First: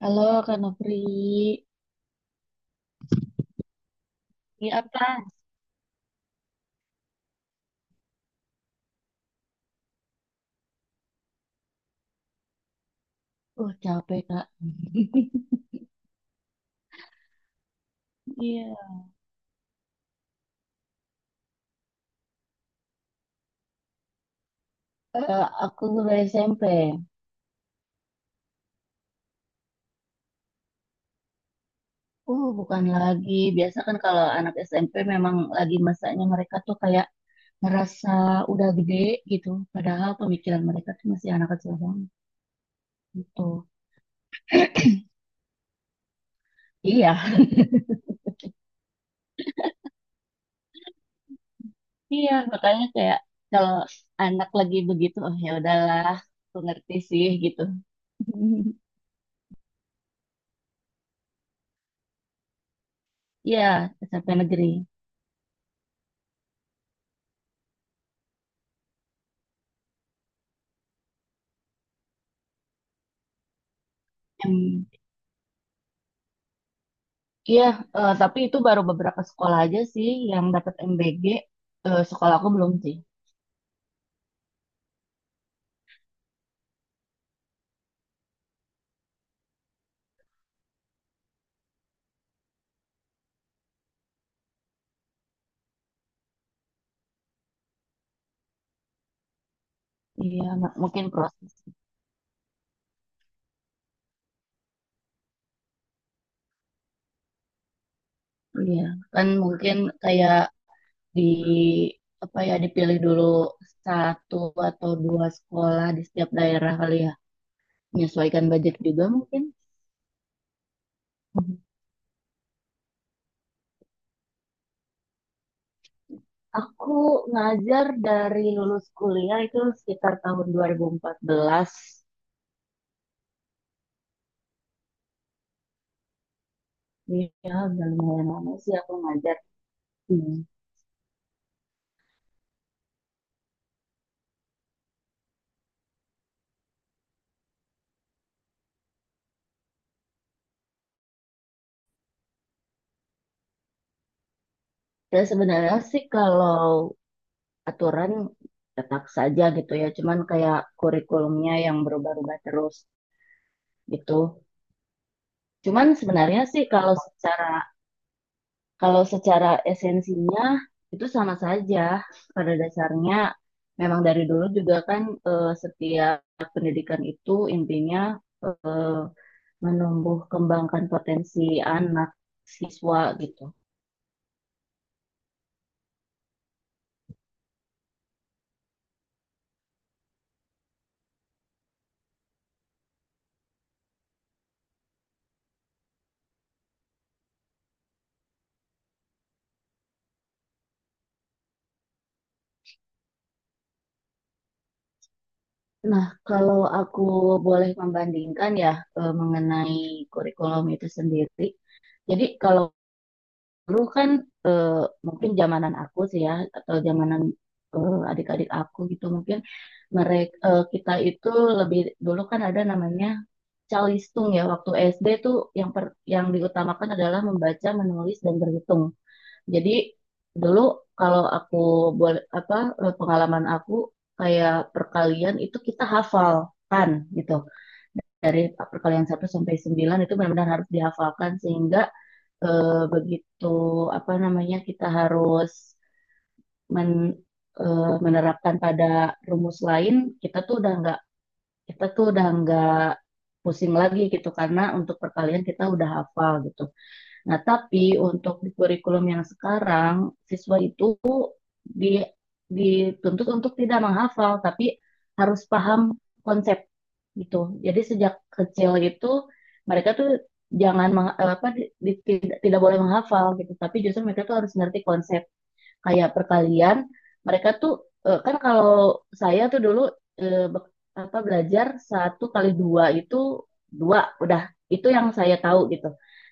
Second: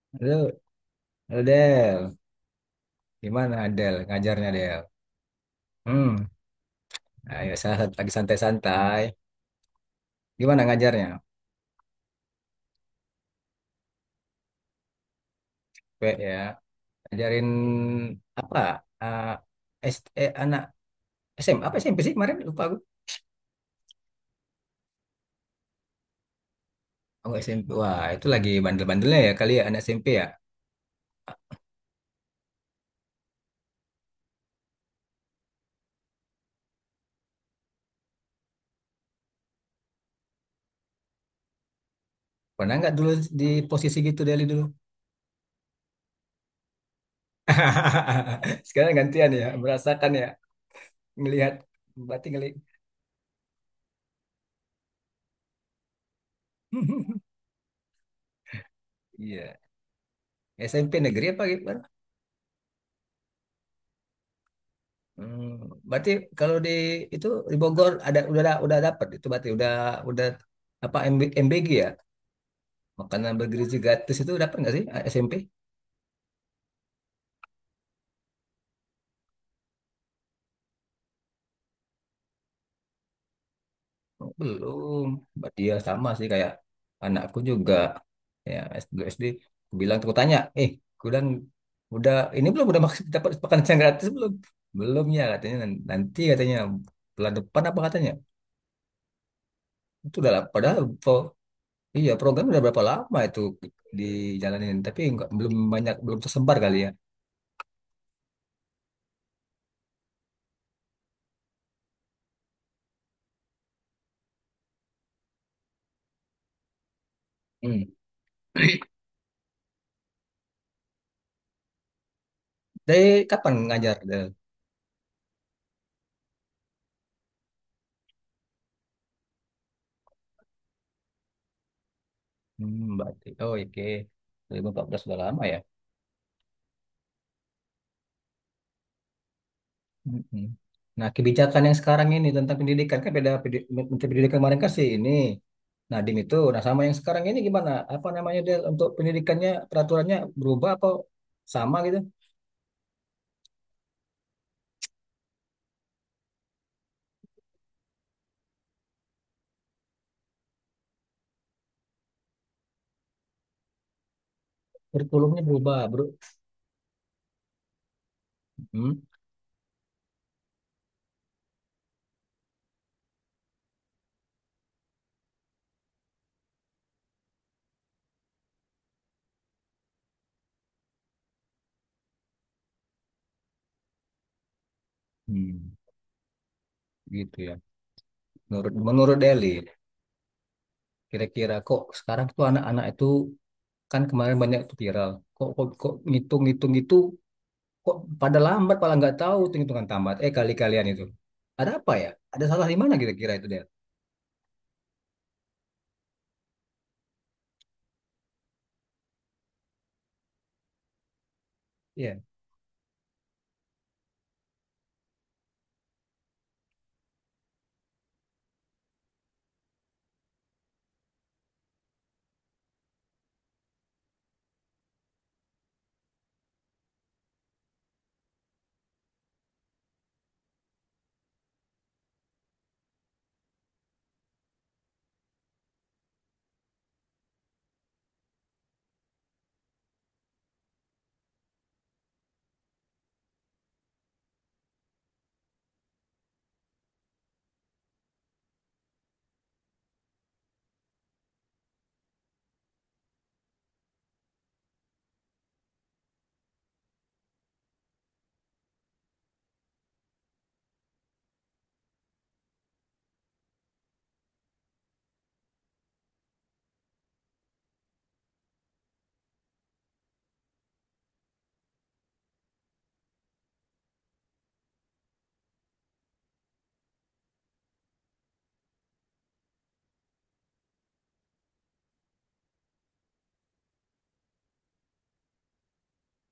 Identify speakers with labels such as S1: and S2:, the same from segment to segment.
S1: Halo
S2: Halo,
S1: Kak Nopri.
S2: halo Del. Gimana Del ngajarnya
S1: Iya
S2: Del?
S1: apa?
S2: Hmm, Ayo lagi santai-santai. Gimana ngajarnya?
S1: Capek Kak.
S2: P ya, ajarin apa?
S1: Iya.
S2: Ah, anak SM apa SMP sih kemarin? Lupa aku.
S1: Aku guru SMP.
S2: Oh, SMP. Wah, itu lagi bandel-bandelnya ya kali ya anak SMP ya.
S1: Bukan lagi biasa kan kalau anak SMP memang lagi masanya mereka tuh kayak ngerasa udah gede gitu, padahal pemikiran mereka tuh masih anak kecil banget
S2: Pernah nggak dulu di
S1: gitu.
S2: posisi gitu Deli dulu?
S1: Iya,
S2: Sekarang gantian ya, merasakan ya, melihat berarti
S1: iya.
S2: ngeli.
S1: Makanya kayak kalau anak lagi begitu, oh ya udahlah, aku ngerti sih gitu.
S2: Iya. SMP negeri apa gitu?
S1: Iya, SMP negeri.
S2: Hmm, Berarti kalau di itu di Bogor ada udah dapat itu berarti udah apa MBG ya, makanan bergizi gratis itu dapat nggak sih
S1: Em,
S2: SMP?
S1: Iya, tapi itu baru beberapa sekolah aja sih yang dapat MBG. Sekolah aku belum sih.
S2: Oh, belum. Berarti ya sama sih kayak anakku juga ya S2 SD, aku bilang aku tanya, eh aku bilang udah ini belum, udah maksud dapat makanan yang gratis belum? Belum ya katanya, nanti katanya bulan depan apa katanya? Itu udah lah,
S1: Iya,
S2: padahal
S1: mungkin proses.
S2: iya, program udah berapa lama itu dijalanin, tapi nggak belum banyak belum tersebar kali ya.
S1: Iya, kan mungkin kayak di apa ya dipilih dulu satu atau dua sekolah di setiap daerah kali ya.
S2: Hmm.
S1: Menyesuaikan budget juga mungkin. Mhm.
S2: Dari kapan ngajar, Del?
S1: Aku ngajar dari lulus kuliah itu sekitar tahun 2014.
S2: Berarti. Oh, oke. 2014 udah lama ya.
S1: Iya, udah lumayan lama sih aku ngajar. Hmm.
S2: Mm-mm. Nah, kebijakan yang sekarang ini tentang pendidikan kan beda, Menteri Pendidikan kemarin kan sih ini Nadiem itu. Nah, sama yang sekarang ini gimana? Apa namanya Del? Untuk pendidikannya peraturannya berubah apa sama gitu?
S1: Dan sebenarnya sih kalau aturan tetap saja gitu ya, cuman kayak kurikulumnya yang berubah-ubah terus gitu.
S2: Kurikulumnya berubah,
S1: Cuman
S2: Bro.
S1: sebenarnya sih kalau secara
S2: Hmm.
S1: esensinya itu sama saja pada dasarnya, memang dari dulu juga kan setiap pendidikan itu intinya eh, menumbuh kembangkan potensi anak siswa gitu.
S2: Hmm. Gitu ya. Menurut menurut Deli, kira-kira kok sekarang tuh anak-anak itu kan kemarin banyak tuh viral. Kok kok, kok ngitung-ngitung itu kok pada lambat, malah nggak tahu tuh hitungan tamat. Eh, kali-kalian itu. Ada apa ya? Ada salah di mana kira-kira itu dia?
S1: Nah, kalau aku boleh membandingkan ya, mengenai kurikulum itu sendiri.
S2: Iya.
S1: Jadi kalau dulu kan eh, mungkin zamanan aku sih ya, atau zamanan adik-adik aku gitu mungkin, mereka kita itu lebih dulu kan ada namanya calistung ya, waktu SD tuh yang yang diutamakan adalah membaca, menulis dan berhitung. Jadi dulu, kalau aku boleh apa, pengalaman aku, kayak perkalian itu kita hafalkan gitu. Dari perkalian satu sampai 9 itu benar-benar harus dihafalkan, sehingga begitu apa namanya kita harus men- menerapkan pada rumus lain, kita tuh udah nggak kita tuh udah nggak pusing lagi gitu karena untuk perkalian kita udah hafal gitu. Nah, tapi untuk di kurikulum yang sekarang, siswa itu di- dituntut untuk tidak menghafal, tapi harus paham konsep gitu. Jadi sejak kecil itu mereka tuh jangan tidak boleh menghafal gitu, tapi justru mereka tuh harus ngerti konsep. Kayak perkalian, mereka tuh kan kalau saya tuh dulu, eh, be- apa belajar satu kali dua itu, dua, udah itu yang saya tahu gitu.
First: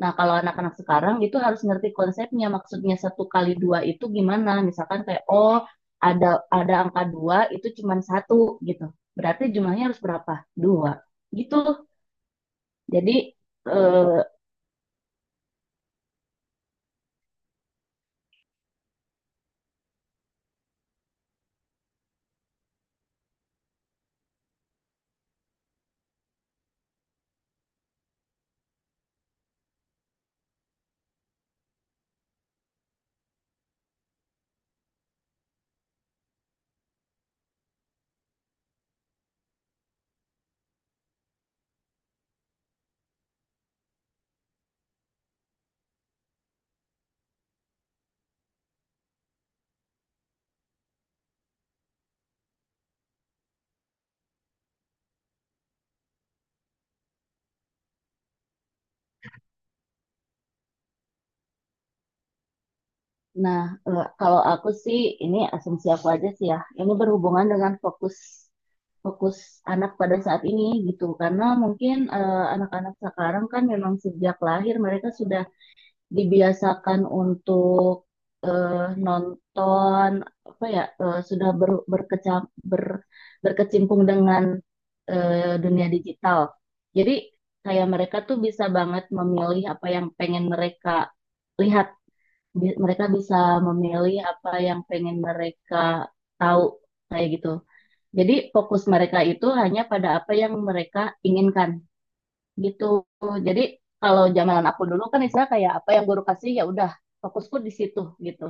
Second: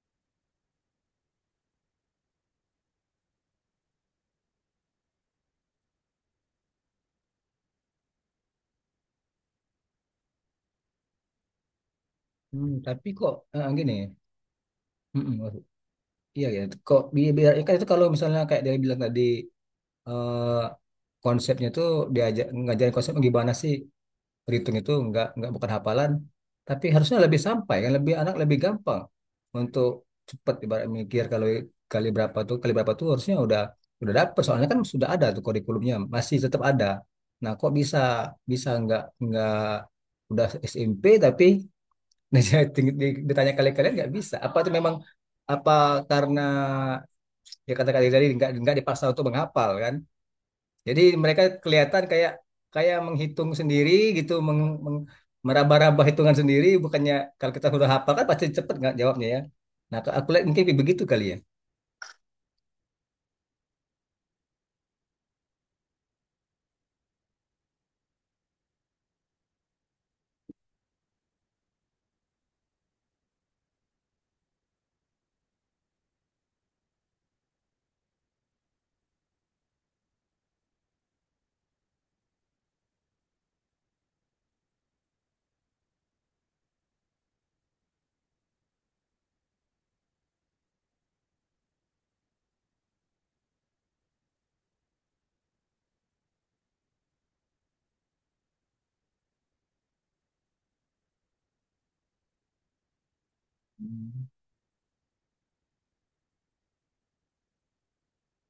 S1: Nah kalau anak-anak sekarang itu harus ngerti konsepnya, maksudnya satu kali dua itu gimana, misalkan kayak oh, ada ada angka dua itu cuma satu gitu, berarti jumlahnya harus berapa, dua, gitu
S2: Tapi
S1: jadi,
S2: kok, gini.
S1: eh,
S2: Mm-mm, iya ya. Kok biar kan itu kalau misalnya kayak dia bilang tadi, eh, konsepnya tuh, diajak ngajarin konsep gimana sih? Berhitung itu nggak bukan hafalan, tapi harusnya lebih sampai kan, lebih anak lebih gampang untuk cepat, ibarat mikir kalau kali berapa tuh harusnya udah dapet, soalnya kan sudah ada tuh kurikulumnya masih tetap ada. Nah kok bisa bisa nggak udah SMP tapi ditanya kali-kali nggak bisa. Apa itu memang apa, karena ya kata-kata tadi nggak dipaksa untuk menghafal kan? Jadi mereka kelihatan kayak kayak menghitung sendiri gitu, meng, meng- meraba-raba hitungan sendiri. Bukannya kalau kita sudah hafal kan pasti cepet nggak jawabnya ya. Nah, aku lihat mungkin begitu kali ya.
S1: nah, kalau aku sih ini asumsi aku aja sih ya. Ini berhubungan dengan fokus fokus anak pada saat ini gitu. Karena mungkin anak-anak sekarang kan memang sejak lahir mereka sudah dibiasakan untuk nonton, apa ya, sudah berkecimpung dengan dunia digital. Jadi kayak mereka tuh bisa banget memilih apa yang pengen mereka lihat, mereka bisa memilih apa yang pengen mereka tahu, kayak gitu. Jadi fokus mereka itu hanya pada apa yang mereka inginkan gitu. Jadi kalau
S2: Hmm.
S1: zaman aku dulu kan istilah kayak apa yang guru kasih ya udah, fokusku di situ gitu.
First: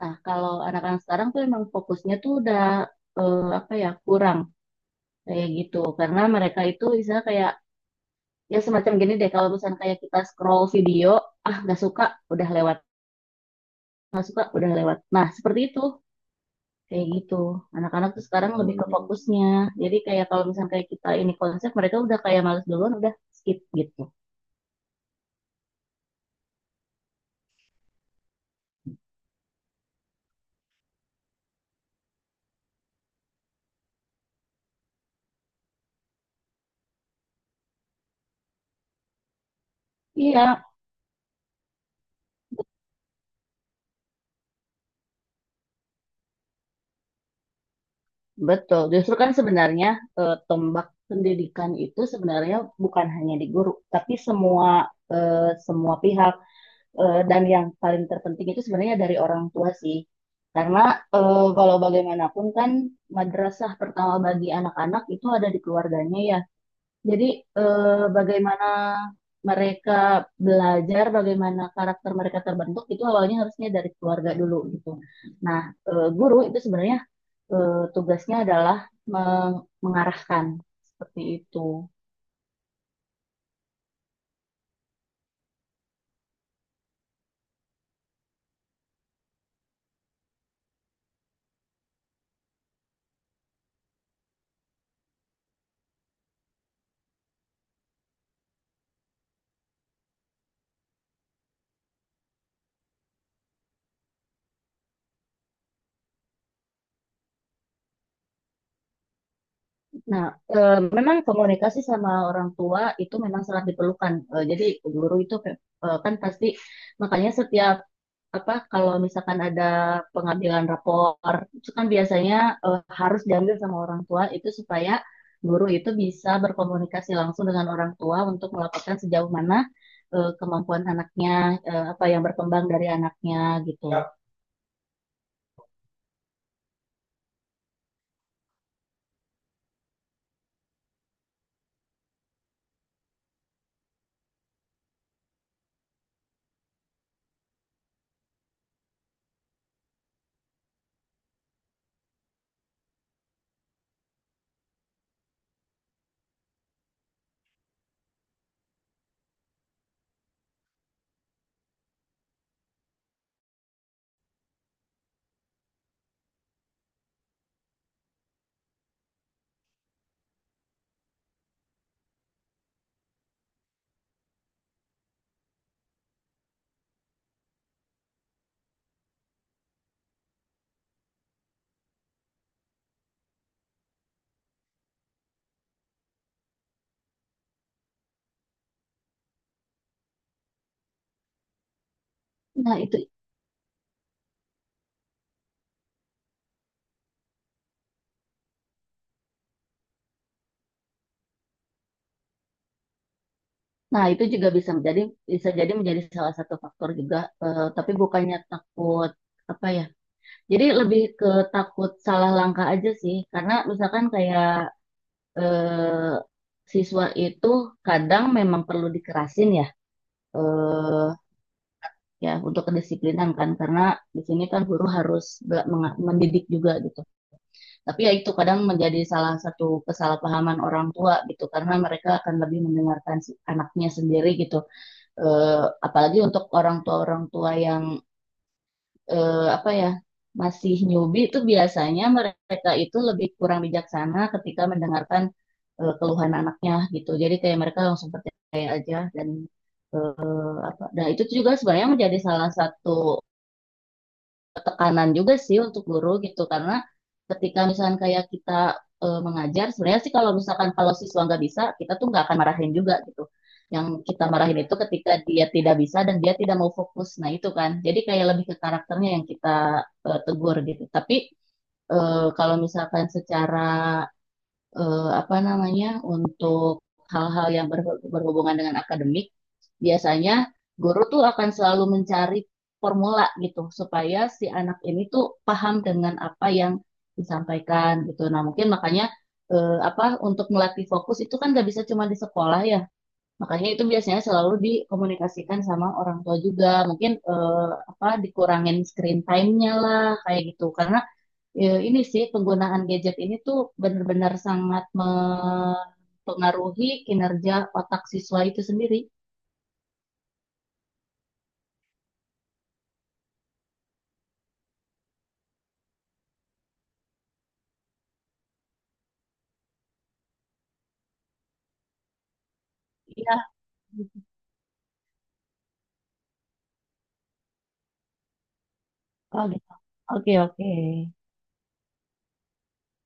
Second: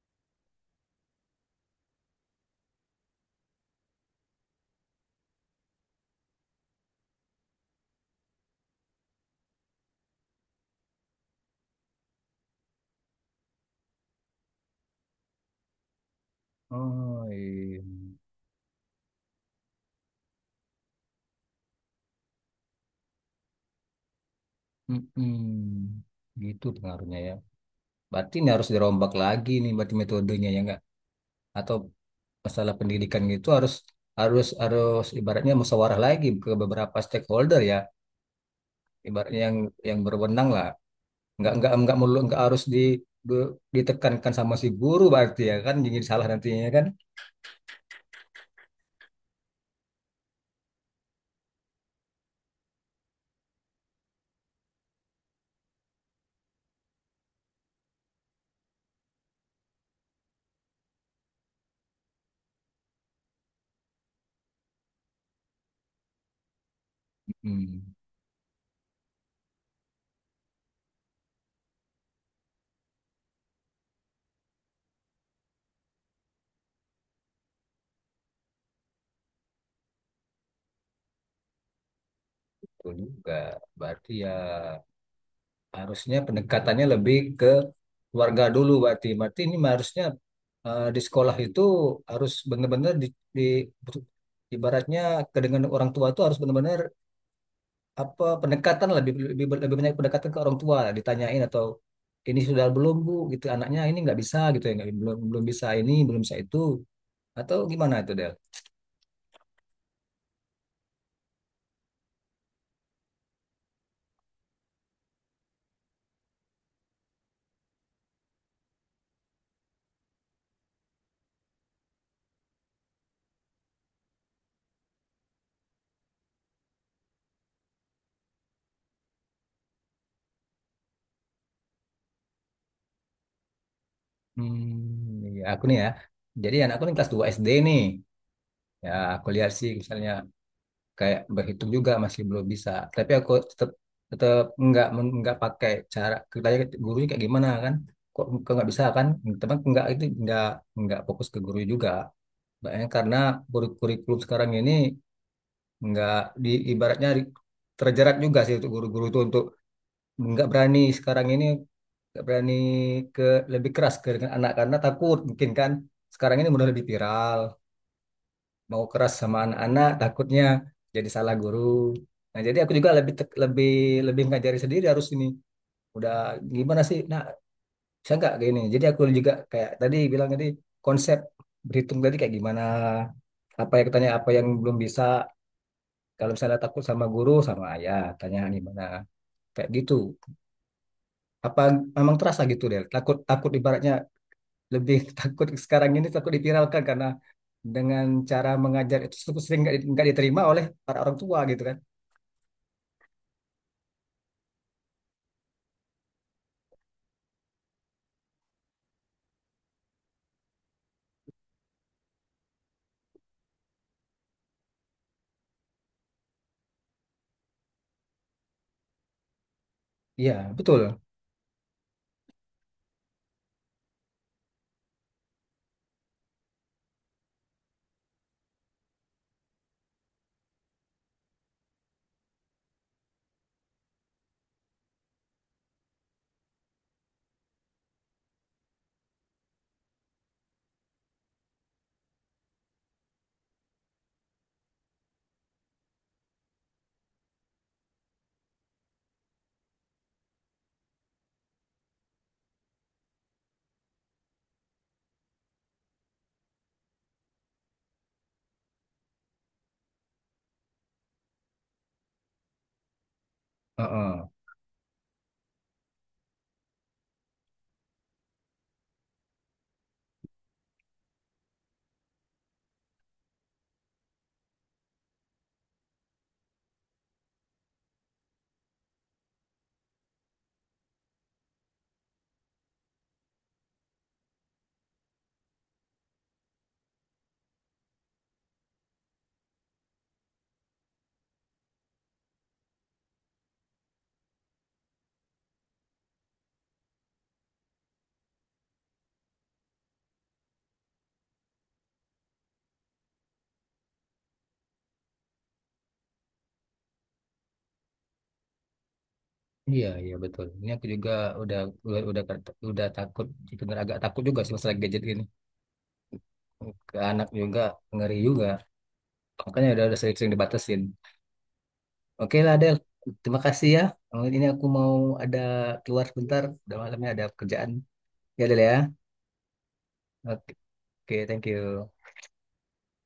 S1: Nah, kalau anak-anak sekarang tuh emang fokusnya tuh udah apa ya, kurang kayak gitu, karena mereka itu istilah kayak, ya semacam gini deh, kalau misalnya kayak kita scroll video, ah nggak suka udah lewat, nggak suka udah lewat, nah seperti itu. Kayak
S2: Oh
S1: gitu.
S2: iya.
S1: Anak-anak tuh sekarang lebih ke fokusnya. Jadi kayak kalau misalnya kayak kita ini konsep, mereka udah kayak males duluan, udah skip gitu.
S2: Mm-mm. Gitu pengaruhnya ya. Berarti ini harus dirombak lagi nih, berarti metodenya ya nggak? Atau masalah pendidikan gitu harus harus harus ibaratnya musyawarah lagi ke beberapa stakeholder ya, ibaratnya yang
S1: Iya,
S2: berwenang lah. Nggak melulu nggak harus di be- ditekankan sama si guru, berarti ya kan jadi salah nantinya ya kan.
S1: betul. Justru kan sebenarnya tombak pendidikan itu sebenarnya bukan hanya di guru, tapi semua, eh, semua pihak. Dan yang paling terpenting itu sebenarnya dari orang tua sih. Karena kalau bagaimanapun kan madrasah pertama bagi anak-anak itu ada di keluarganya ya. Jadi,
S2: hmm,
S1: eh, bagaimana mereka belajar, bagaimana karakter mereka terbentuk itu awalnya harusnya dari keluarga dulu gitu. Nah, guru itu sebenarnya tugasnya adalah mengarahkan, seperti itu.
S2: Betul juga berarti ya, harusnya pendekatannya lebih ke keluarga dulu, berarti berarti ini harusnya, di sekolah itu harus benar-benar di ibaratnya ke dengan orang tua itu harus benar-benar apa, pendekatan lah, lebih, lebih lebih banyak pendekatan ke orang tua, ditanyain atau ini sudah belum bu gitu, anaknya ini nggak bisa gitu ya, nggak belum belum bisa ini, belum bisa itu. Atau gimana itu Del?
S1: Nah, memang komunikasi sama orang tua itu memang sangat diperlukan. Jadi guru itu, kan pasti makanya setiap apa, kalau misalkan ada pengambilan rapor itu kan biasanya harus diambil sama orang tua, itu supaya guru itu bisa berkomunikasi langsung dengan orang tua untuk melaporkan sejauh mana kemampuan anaknya, apa yang berkembang dari anaknya gitu. Ya.
S2: Ya aku nih ya. Jadi anakku nih kelas 2 SD nih. Ya aku lihat sih misalnya kayak berhitung juga masih belum bisa. Tapi aku tetap tetap nggak pakai cara kita, gurunya kayak gimana kan? Kok kok nggak bisa kan? Teman nggak itu nggak fokus ke guru juga. Makanya karena kurikulum sekarang ini nggak di ibaratnya terjerat juga sih untuk guru-guru itu, untuk nggak berani sekarang ini, nggak berani ke lebih keras ke dengan anak, karena takut mungkin kan sekarang ini udah lebih viral, mau keras sama anak-anak takutnya jadi salah guru. Nah jadi aku juga lebih tek- lebih lebih ngajari sendiri, harus ini udah gimana sih, nah bisa nggak kayak gini, jadi aku juga kayak tadi bilang tadi, konsep berhitung tadi kayak gimana, apa yang tanya, apa yang belum bisa, kalau misalnya takut sama guru, sama ayah tanya gimana, kayak gitu. Apa memang terasa gitu
S1: Nah
S2: deh,
S1: itu
S2: takut takut ibaratnya, lebih takut sekarang ini, takut dipiralkan karena dengan cara mengajar itu sering nggak diterima oleh para orang tua gitu kan.
S1: nah itu juga bisa jadi menjadi salah satu faktor juga, tapi bukannya takut, apa ya. Jadi lebih ke takut salah langkah aja sih, karena misalkan kayak eh, siswa itu kadang memang perlu dikerasin ya,
S2: Iya betul.
S1: eh, ya untuk kedisiplinan kan, karena di sini kan guru harus mendidik juga gitu. Tapi ya itu kadang menjadi salah satu kesalahpahaman orang tua gitu, karena mereka akan lebih mendengarkan anaknya sendiri gitu. Apalagi untuk orang tua-orang tua yang, apa ya, masih newbie itu, biasanya mereka itu lebih kurang bijaksana ketika mendengarkan keluhan anaknya gitu. Jadi kayak mereka langsung percaya aja, dan apa. Nah, itu juga sebenarnya menjadi salah satu tekanan juga sih untuk guru gitu, karena ketika misalkan kayak kita mengajar, sebenarnya sih kalau misalkan kalau siswa nggak bisa, kita tuh nggak akan marahin juga gitu. Yang
S2: Heeh.
S1: kita marahin itu ketika dia tidak bisa dan dia tidak mau fokus, nah itu kan jadi kayak lebih ke karakternya yang kita tegur gitu. Tapi kalau misalkan secara apa namanya, untuk hal-hal yang berhubungan dengan akademik, biasanya guru tuh akan selalu mencari formula gitu supaya si anak ini tuh paham dengan apa yang disampaikan gitu. Nah, mungkin makanya apa, untuk melatih fokus itu kan gak bisa cuma di sekolah ya. Makanya itu biasanya selalu dikomunikasikan sama orang tua juga. Mungkin apa, dikurangin screen time-nya lah kayak gitu. Karena ya, ini sih penggunaan gadget ini tuh benar-benar sangat mempengaruhi kinerja otak siswa itu sendiri.
S2: Iya iya betul, ini aku juga udah udah udah, udah takut bener, agak takut juga sih masalah gadget gini, ke anak juga ngeri juga, makanya udah sering-sering dibatasin. Oke lah Del, terima
S1: Iya.
S2: kasih ya. Oh, ini aku mau ada keluar sebentar, udah malamnya ada kerjaan ya Del ya.
S1: Oh gitu. Oke,
S2: Oke,
S1: oke.
S2: oke, thank you.